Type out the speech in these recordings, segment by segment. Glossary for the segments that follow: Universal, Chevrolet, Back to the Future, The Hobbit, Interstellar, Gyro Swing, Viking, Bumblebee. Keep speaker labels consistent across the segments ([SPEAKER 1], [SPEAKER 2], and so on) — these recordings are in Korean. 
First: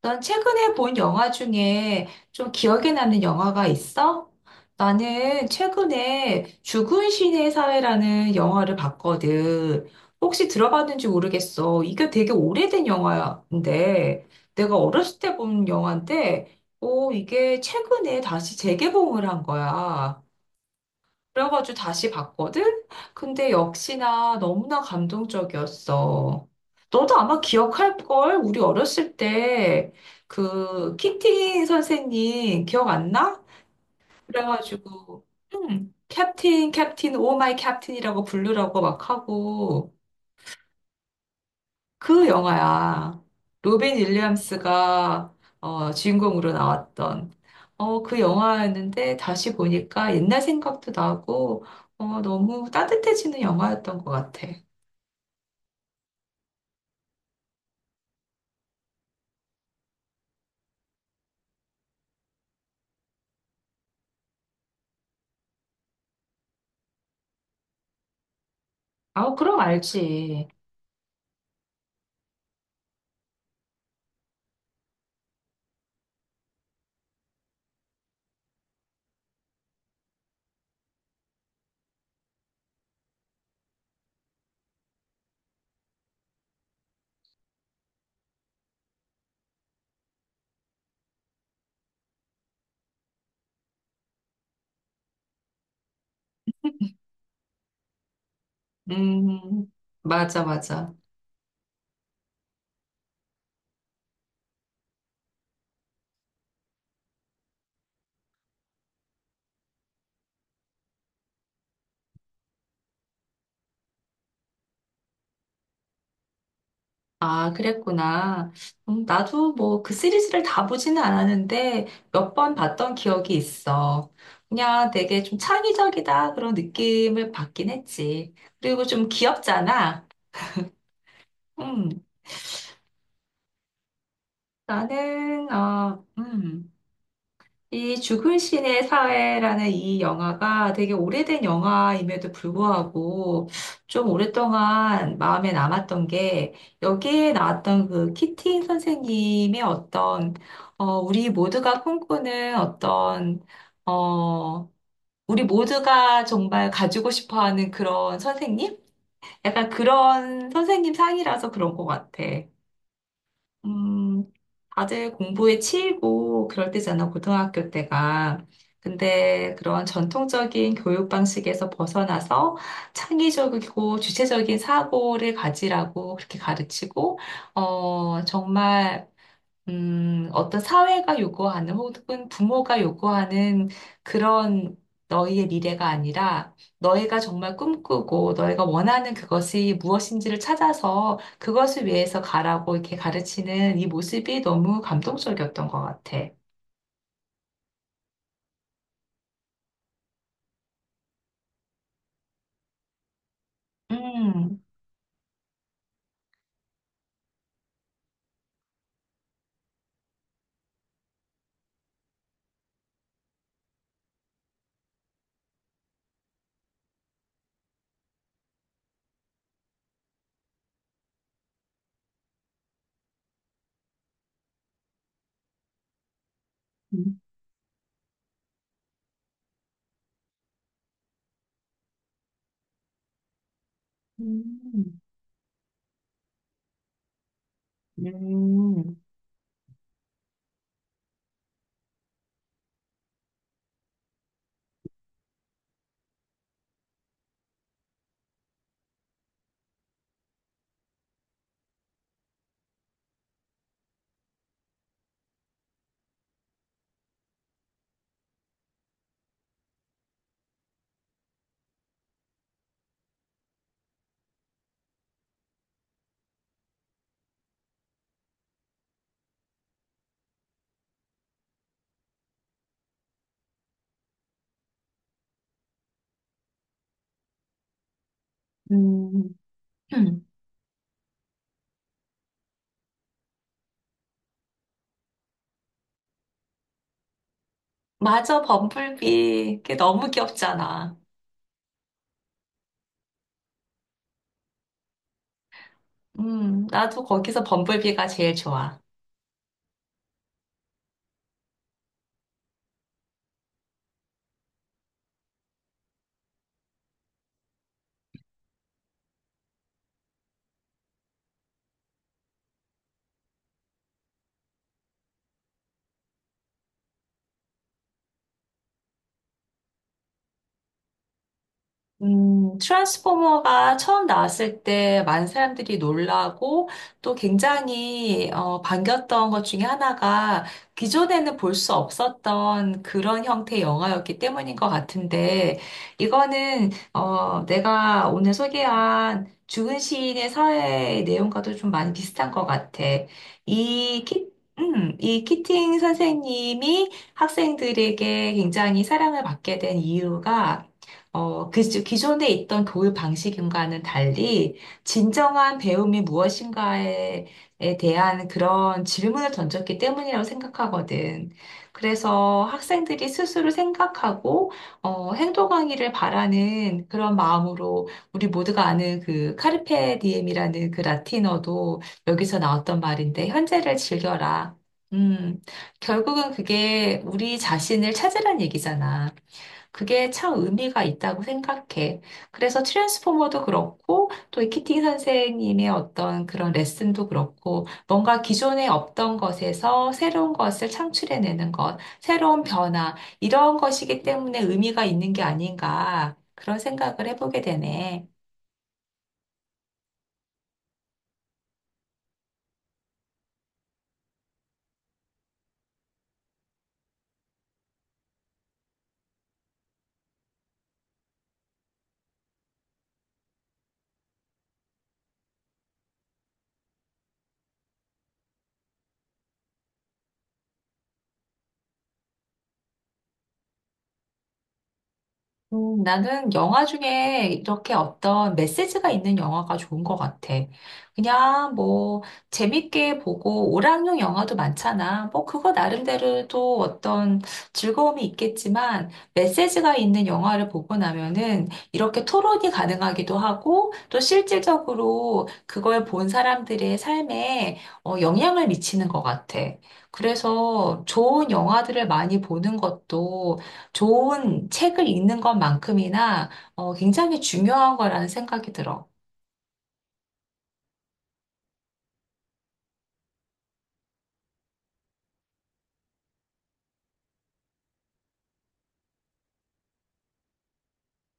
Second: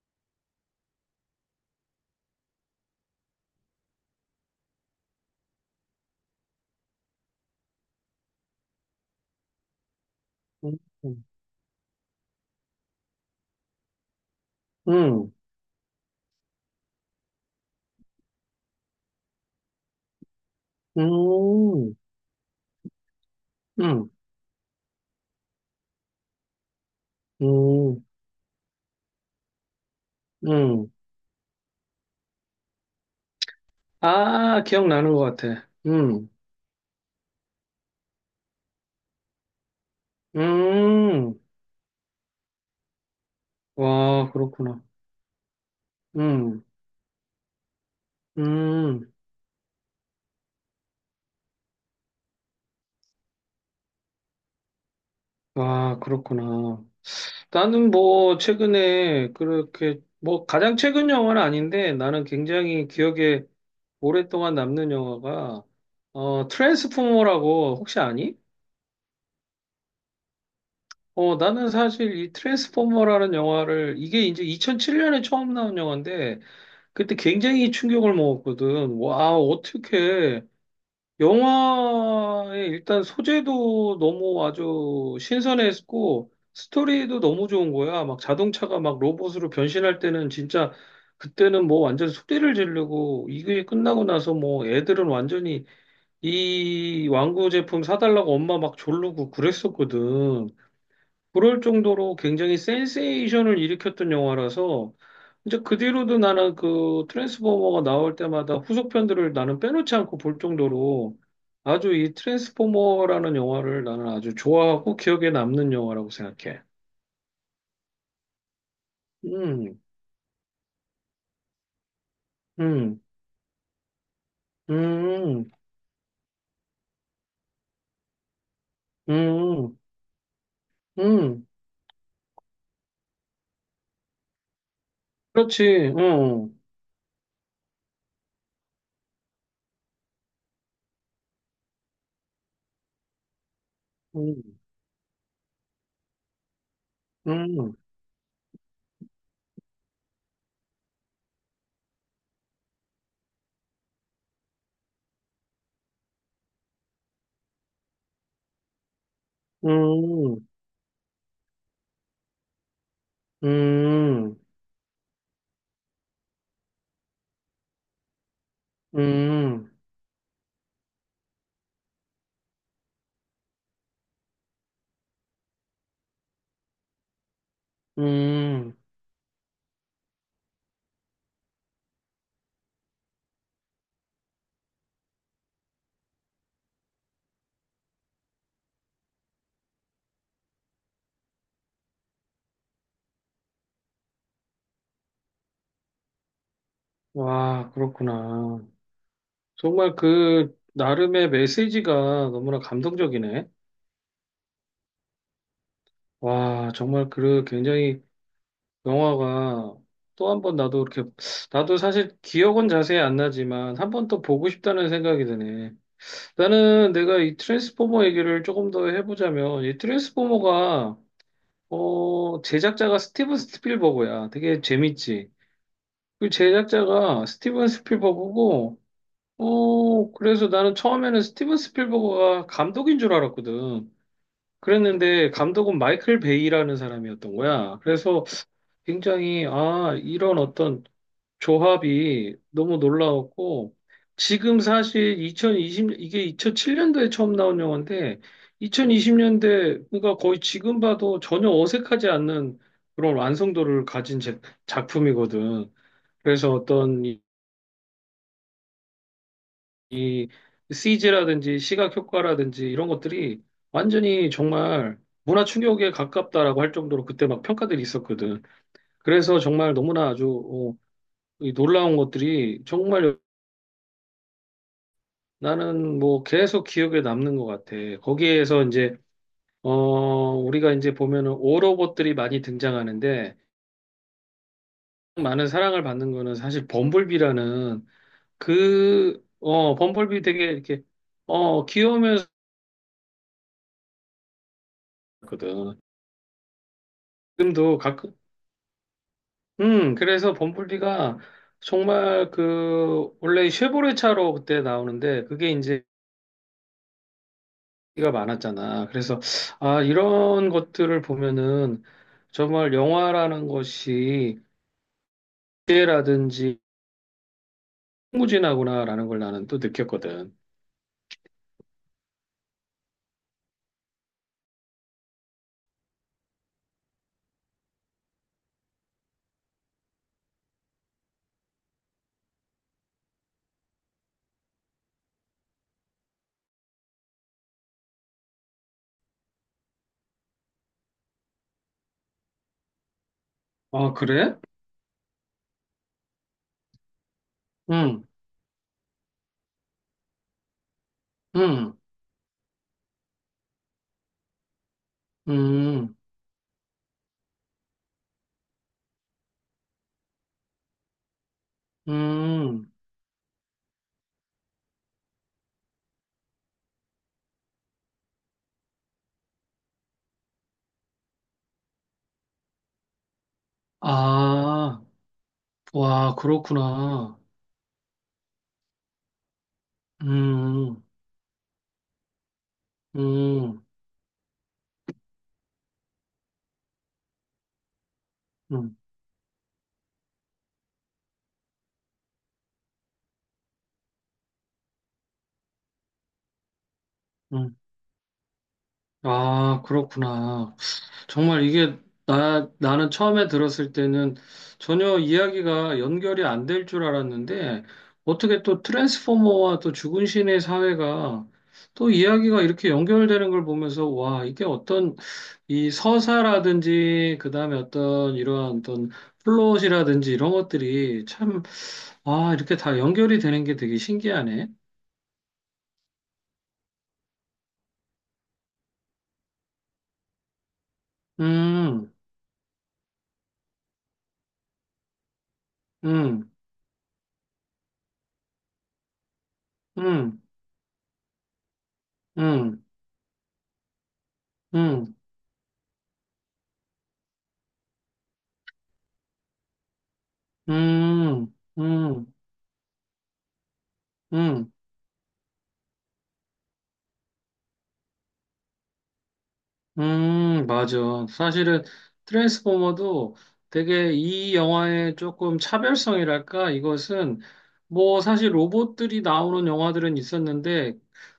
[SPEAKER 1] 넌 최근에 본 영화 중에 좀 기억에 남는 영화가 있어? 나는 최근에 죽은 신의 사회라는 영화를 봤거든. 혹시
[SPEAKER 2] 음.
[SPEAKER 1] 들어봤는지
[SPEAKER 2] 음.
[SPEAKER 1] 모르겠어. 이게 되게 오래된 영화인데, 내가 어렸을 때 본 영화인데, 오, 이게 최근에 다시 재개봉을 한 거야. 그래가지고
[SPEAKER 2] 음.
[SPEAKER 1] 다시 봤거든? 근데
[SPEAKER 2] 음.
[SPEAKER 1] 역시나 너무나 감동적이었어. 너도 아마
[SPEAKER 2] 음. 음.
[SPEAKER 1] 기억할걸? 우리 어렸을 때
[SPEAKER 2] 음.
[SPEAKER 1] 그 키팅 선생님 기억 안 나?
[SPEAKER 2] 아, 기억나는
[SPEAKER 1] 그래가지고
[SPEAKER 2] 것 같아. 음.
[SPEAKER 1] 캡틴 캡틴 오 마이 캡틴이라고 부르라고 막 하고
[SPEAKER 2] 음.
[SPEAKER 1] 그 영화야. 로빈
[SPEAKER 2] 와, 그렇구나.
[SPEAKER 1] 윌리엄스가 주인공으로
[SPEAKER 2] 음.
[SPEAKER 1] 나왔던 그
[SPEAKER 2] 음.
[SPEAKER 1] 영화였는데 다시 보니까 옛날 생각도 나고 너무 따뜻해지는 영화였던 것 같아.
[SPEAKER 2] 와, 그렇구나. 나는 뭐, 최근에 그렇게, 뭐, 가장 최근 영화는 아닌데, 나는 굉장히 기억에 오랫동안 남는 영화가, 트랜스포머라고, 혹시 아니?
[SPEAKER 1] 아, 그럼 알지.
[SPEAKER 2] 나는 사실 이 트랜스포머라는 영화를, 이게 이제 2007년에 처음 나온 영화인데, 그때 굉장히 충격을 먹었거든. 와, 어떻게. 영화의 일단 소재도 너무 아주 신선했고, 스토리도 너무 좋은 거야. 막 자동차가 막 로봇으로 변신할 때는 진짜, 그때는 뭐 완전 소리를 지르고, 이게 끝나고 나서 뭐 애들은 완전히 이 완구 제품 사달라고 엄마 막 졸르고
[SPEAKER 1] 음, 맞아,
[SPEAKER 2] 그랬었거든.
[SPEAKER 1] 맞아.
[SPEAKER 2] 그럴 정도로 굉장히 센세이션을 일으켰던 영화라서 이제 그 뒤로도 나는 그 트랜스포머가 나올 때마다 후속편들을 나는 빼놓지 않고 볼 정도로 아주 이 트랜스포머라는 영화를 나는 아주 좋아하고 기억에 남는 영화라고 생각해.
[SPEAKER 1] 아, 그랬구나. 나도
[SPEAKER 2] 음.
[SPEAKER 1] 뭐 그 시리즈를 다 보지는 않았는데 몇 번 봤던
[SPEAKER 2] 음.
[SPEAKER 1] 기억이 있어. 그냥 되게 좀
[SPEAKER 2] 음.
[SPEAKER 1] 창의적이다 그런 느낌을 받긴 했지. 그리고 좀
[SPEAKER 2] 음.
[SPEAKER 1] 귀엽잖아.
[SPEAKER 2] 음.
[SPEAKER 1] 음, 나는,
[SPEAKER 2] 그렇지.
[SPEAKER 1] 어,
[SPEAKER 2] 음.
[SPEAKER 1] 음, 이 죽은 신의 사회라는 이 영화가 되게 오래된 영화임에도 불구하고 좀
[SPEAKER 2] 음.
[SPEAKER 1] 오랫동안 마음에 남았던 게 여기에
[SPEAKER 2] 음.
[SPEAKER 1] 나왔던 그 키팅 선생님의 어떤 우리 모두가 꿈꾸는 어떤, 어, 우리 모두가 정말 가지고 싶어 하는 그런 선생님? 약간
[SPEAKER 2] 음.
[SPEAKER 1] 그런 선생님 상이라서 그런 것 같아. 음,
[SPEAKER 2] 음.
[SPEAKER 1] 다들 공부에 치이고 그럴 때잖아, 고등학교 때가. 근데
[SPEAKER 2] 음.
[SPEAKER 1] 그런 전통적인 교육 방식에서 벗어나서 창의적이고 주체적인 사고를 가지라고 그렇게 가르치고, 어,
[SPEAKER 2] 음.
[SPEAKER 1] 정말 어떤 사회가 요구하는 혹은 부모가 요구하는 그런 너희의 미래가 아니라 너희가 정말 꿈꾸고 너희가 원하는 그것이 무엇인지를 찾아서 그것을 위해서 가라고 이렇게 가르치는 이 모습이 너무 감동적이었던 것 같아.
[SPEAKER 2] 와, 그렇구나. 정말 그 나름의 메시지가 너무나 감동적이네.
[SPEAKER 1] 음,
[SPEAKER 2] 와, 정말 그 굉장히 영화가 또 한 번 나도 이렇게 나도 사실 기억은 자세히 안 나지만 한 번 더 보고 싶다는 생각이 드네. 나는 내가 이 트랜스포머 얘기를 조금 더 해보자면 이 트랜스포머가 제작자가 스티븐 스필버그야. 되게 재밌지. 그
[SPEAKER 1] 음.
[SPEAKER 2] 제작자가 스티븐 스필버그고 그래서 나는 처음에는 스티븐 스필버그가 감독인 줄 알았거든.
[SPEAKER 1] 음,
[SPEAKER 2] 그랬는데 감독은 마이클 베이라는 사람이었던 거야. 그래서
[SPEAKER 1] 음,
[SPEAKER 2] 굉장히 아, 이런 어떤 조합이 너무 놀라웠고 지금 사실 2020 이게 2007년도에 처음 나온 영화인데 2020년대 그러니까 거의 지금 봐도 전혀 어색하지 않는 그런 완성도를 가진 작품이거든. 그래서 어떤 이 CG라든지 시각 효과라든지 이런 것들이 완전히 정말 문화 충격에 가깝다라고 할 정도로 그때 막 평가들이 있었거든. 그래서 정말 너무나 아주 이 놀라운 것들이 정말 나는 뭐 계속 기억에 남는 것 같아. 거기에서 이제
[SPEAKER 1] 음.
[SPEAKER 2] 어
[SPEAKER 1] 음.
[SPEAKER 2] 우리가 이제 보면은 오로봇들이 많이 등장하는데 많은 사랑을 받는 거는 사실 범블비라는
[SPEAKER 1] 맞아,
[SPEAKER 2] 그
[SPEAKER 1] 범블비. 그게 너무
[SPEAKER 2] 범블비 되게 이렇게
[SPEAKER 1] 귀엽잖아.
[SPEAKER 2] 귀여우면서 거든.
[SPEAKER 1] 나도 거기서
[SPEAKER 2] 지금도
[SPEAKER 1] 범블비가
[SPEAKER 2] 가끔
[SPEAKER 1] 제일 좋아.
[SPEAKER 2] 그래서 범블비가 정말 그, 원래 쉐보레 차로 그때 나오는데, 그게 이제 인기가 많았잖아. 그래서, 아, 이런 것들을 보면은 정말 영화라는 것이 기회라든지 무진하구나라는 걸 나는 또 느꼈거든.
[SPEAKER 1] 트랜스포머가 처음 나왔을 때 많은 사람들이 놀라고 또 굉장히 반겼던 것 중에 하나가 기존에는 볼 수 없었던 그런 형태의 영화였기 때문인 것 같은데 이거는 내가 오늘 소개한 죽은 시인의 사회 내용과도 좀 많이 비슷한 것 같아.
[SPEAKER 2] 아,
[SPEAKER 1] 이 키,
[SPEAKER 2] 그래?
[SPEAKER 1] 이 키팅 선생님이
[SPEAKER 2] 응.
[SPEAKER 1] 학생들에게 굉장히 사랑을 받게 된 이유가
[SPEAKER 2] 응.
[SPEAKER 1] 기존에 있던 교육 방식과는 달리 진정한
[SPEAKER 2] 응.
[SPEAKER 1] 배움이 무엇인가에 에 대한 그런 질문을 던졌기 때문이라고 생각하거든. 그래서
[SPEAKER 2] 응.
[SPEAKER 1] 학생들이 스스로 생각하고 행동하기를 바라는 그런 마음으로 우리 모두가 아는 그 카르페 디엠이라는 그 라틴어도 여기서 나왔던 말인데 현재를 즐겨라.
[SPEAKER 2] 아,
[SPEAKER 1] 음,
[SPEAKER 2] 와,
[SPEAKER 1] 결국은 그게
[SPEAKER 2] 그렇구나.
[SPEAKER 1] 우리 자신을 찾으란 얘기잖아. 그게 참 의미가
[SPEAKER 2] 음.
[SPEAKER 1] 있다고 생각해. 그래서 트랜스포머도
[SPEAKER 2] 음.
[SPEAKER 1] 그렇고, 또 이 키팅 선생님의 어떤 그런 레슨도 그렇고, 뭔가 기존에
[SPEAKER 2] 음.
[SPEAKER 1] 없던 것에서 새로운 것을 창출해내는 것, 새로운 변화, 이런 것이기 때문에 의미가 있는 게 아닌가, 그런 생각을 해보게
[SPEAKER 2] 음.
[SPEAKER 1] 되네.
[SPEAKER 2] 아, 그렇구나. 정말 이게 나는 처음에 들었을 때는 전혀 이야기가 연결이 안 될 줄 알았는데 어떻게 또 트랜스포머와 또 죽은 신의 사회가 또 이야기가 이렇게 연결되는 걸 보면서 와, 이게 어떤 이 서사라든지 그다음에 어떤 이러한 어떤 플롯이라든지 이런 것들이 참, 아, 이렇게 다 연결이 되는 게 되게 신기하네.
[SPEAKER 1] 나는 영화 중에 이렇게 어떤 메시지가 있는 영화가 좋은 것 같아. 그냥
[SPEAKER 2] 음.
[SPEAKER 1] 뭐 재밌게 보고 오락용 영화도 많잖아. 뭐 그거 나름대로
[SPEAKER 2] 음.
[SPEAKER 1] 또 어떤 즐거움이 있겠지만 메시지가 있는
[SPEAKER 2] 음.
[SPEAKER 1] 영화를 보고 나면은 이렇게 토론이
[SPEAKER 2] 음.
[SPEAKER 1] 가능하기도 하고 또
[SPEAKER 2] 음.
[SPEAKER 1] 실질적으로 그걸 본 사람들의 삶에 영향을 미치는 것 같아. 그래서 좋은
[SPEAKER 2] 음.
[SPEAKER 1] 영화들을
[SPEAKER 2] 음.
[SPEAKER 1] 많이 보는 것도 좋은
[SPEAKER 2] 음.
[SPEAKER 1] 책을 읽는 것만큼이나 굉장히 중요한 거라는 생각이 들어.
[SPEAKER 2] 맞아. 사실은 트랜스포머도 되게 이 영화의 조금 차별성이랄까? 이것은 뭐 사실 로봇들이 나오는 영화들은 있었는데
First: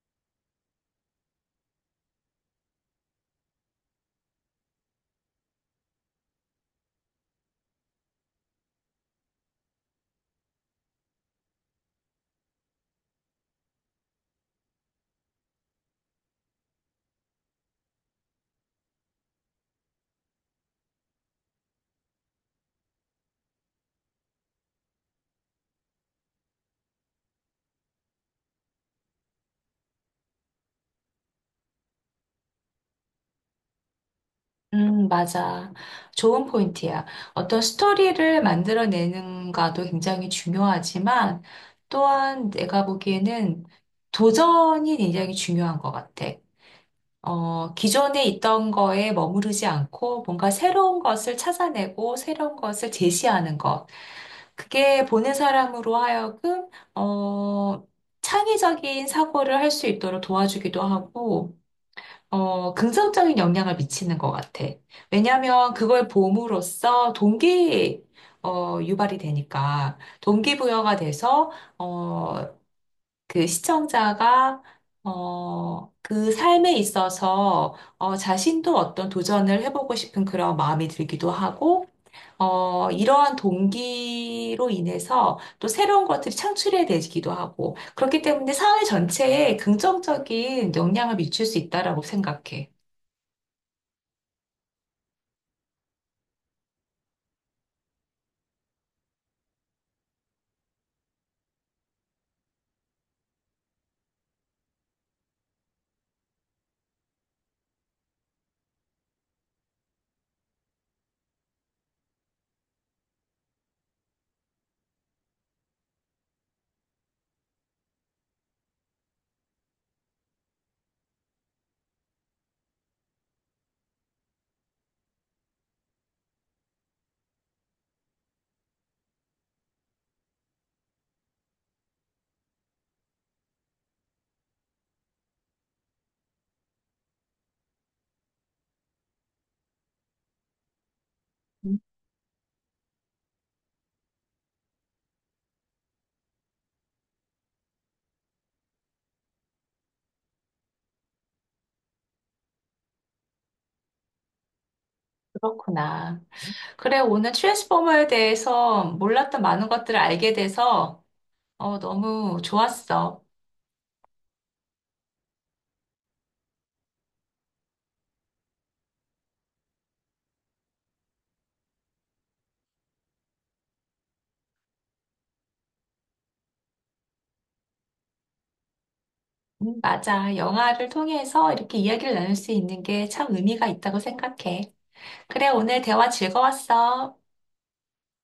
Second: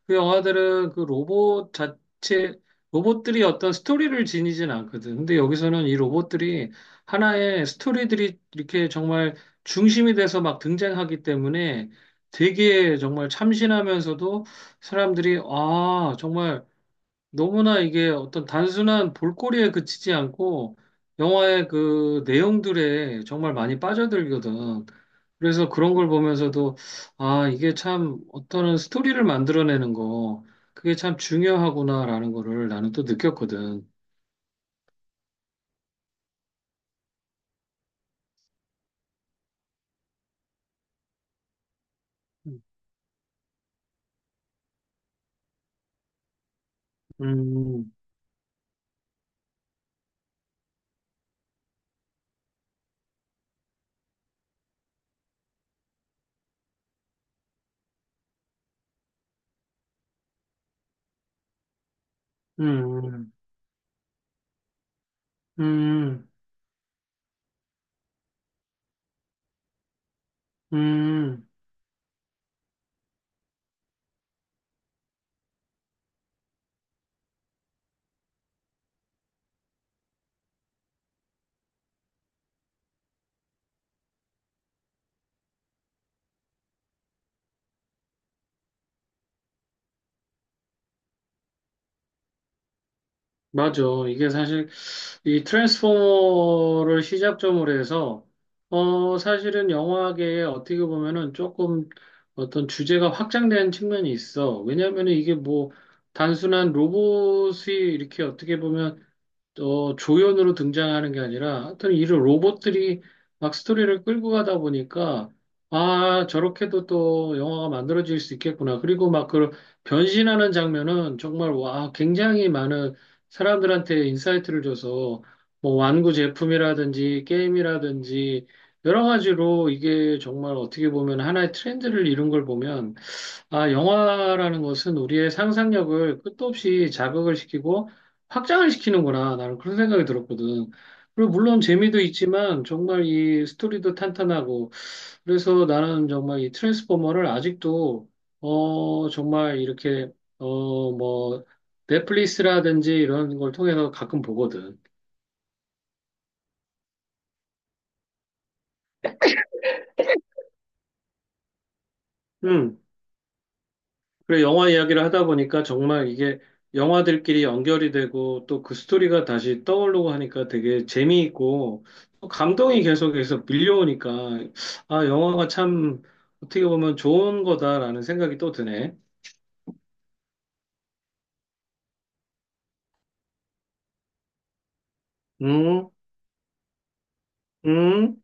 [SPEAKER 2] 그 영화들은 그 로봇 자체, 로봇들이 어떤 스토리를 지니진 않거든. 근데 여기서는 이 로봇들이 하나의 스토리들이 이렇게 정말 중심이 돼서 막 등장하기 때문에 되게 정말 참신하면서도 사람들이 아, 정말 너무나 이게 어떤 단순한 볼거리에 그치지 않고 영화의 그 내용들에 정말 많이 빠져들거든. 그래서 그런 걸 보면서도 아, 이게 참 어떤 스토리를 만들어내는 거 그게 참 중요하구나라는 거를 나는 또 느꼈거든.
[SPEAKER 1] 맞아. 좋은 포인트야. 어떤 스토리를 만들어내는가도 굉장히 중요하지만 또한
[SPEAKER 2] 음.
[SPEAKER 1] 내가 보기에는 도전이 굉장히 중요한 것 같아.
[SPEAKER 2] 음.
[SPEAKER 1] 기존에 있던 거에 머무르지 않고 뭔가 새로운 것을 찾아내고 새로운 것을 제시하는 것. 그게 보는 사람으로 하여금, 어, 창의적인 사고를 할 수 있도록 도와주기도 하고,
[SPEAKER 2] 음.
[SPEAKER 1] 긍정적인 영향을 미치는 것 같아. 왜냐하면 그걸
[SPEAKER 2] 음.
[SPEAKER 1] 봄으로써 동기, 어, 유발이 되니까, 동기부여가
[SPEAKER 2] 음.
[SPEAKER 1] 돼서, 어, 그 시청자가, 그 삶에 있어서, 자신도 어떤 도전을 해보고 싶은 그런 마음이 들기도 하고, 이러한 동기로 인해서 또 새로운 것들이 창출해야 되기도 하고, 그렇기 때문에 사회 전체에 긍정적인 영향을 미칠 수 있다라고 생각해.
[SPEAKER 2] 맞아. 이게 사실 이 트랜스포머를 시작점으로 해서 사실은 영화계에 어떻게 보면은 조금 어떤 주제가 확장된 측면이 있어. 왜냐하면 이게 뭐 단순한 로봇이 이렇게 어떻게 보면 또 조연으로 등장하는 게 아니라 하여튼 이런 로봇들이 막 스토리를 끌고 가다 보니까 아, 저렇게도 또 영화가 만들어질 수 있겠구나. 그리고 막 그 변신하는 장면은 정말 와, 굉장히 많은 사람들한테 인사이트를 줘서 뭐 완구 제품이라든지 게임이라든지 여러 가지로 이게 정말 어떻게 보면 하나의 트렌드를 이룬 걸 보면 아, 영화라는 것은 우리의 상상력을 끝도 없이 자극을 시키고 확장을 시키는구나. 나는 그런 생각이 들었거든. 그리고 물론
[SPEAKER 1] 음,
[SPEAKER 2] 재미도 있지만 정말 이 스토리도 탄탄하고 그래서 나는 정말 이 트랜스포머를 아직도 정말 이렇게 뭐 넷플릭스라든지 이런 걸 통해서 가끔 보거든.
[SPEAKER 1] 그렇구나. 그래, 오늘 트랜스포머에 대해서 몰랐던 많은 것들을 알게 돼서 너무
[SPEAKER 2] 음.
[SPEAKER 1] 좋았어.
[SPEAKER 2] 그래, 영화 이야기를 하다 보니까 정말 이게 영화들끼리 연결이 되고 또 그 스토리가 다시 떠오르고 하니까 되게 재미있고 또 감동이 계속해서 밀려오니까 아, 영화가 참 어떻게 보면 좋은 거다라는 생각이 또 드네.
[SPEAKER 1] 맞아. 영화를 통해서 이렇게 이야기를 나눌 수 있는 게 참 의미가 있다고 생각해. 그래, 오늘
[SPEAKER 2] 음.
[SPEAKER 1] 대화 즐거웠어.
[SPEAKER 2] 음.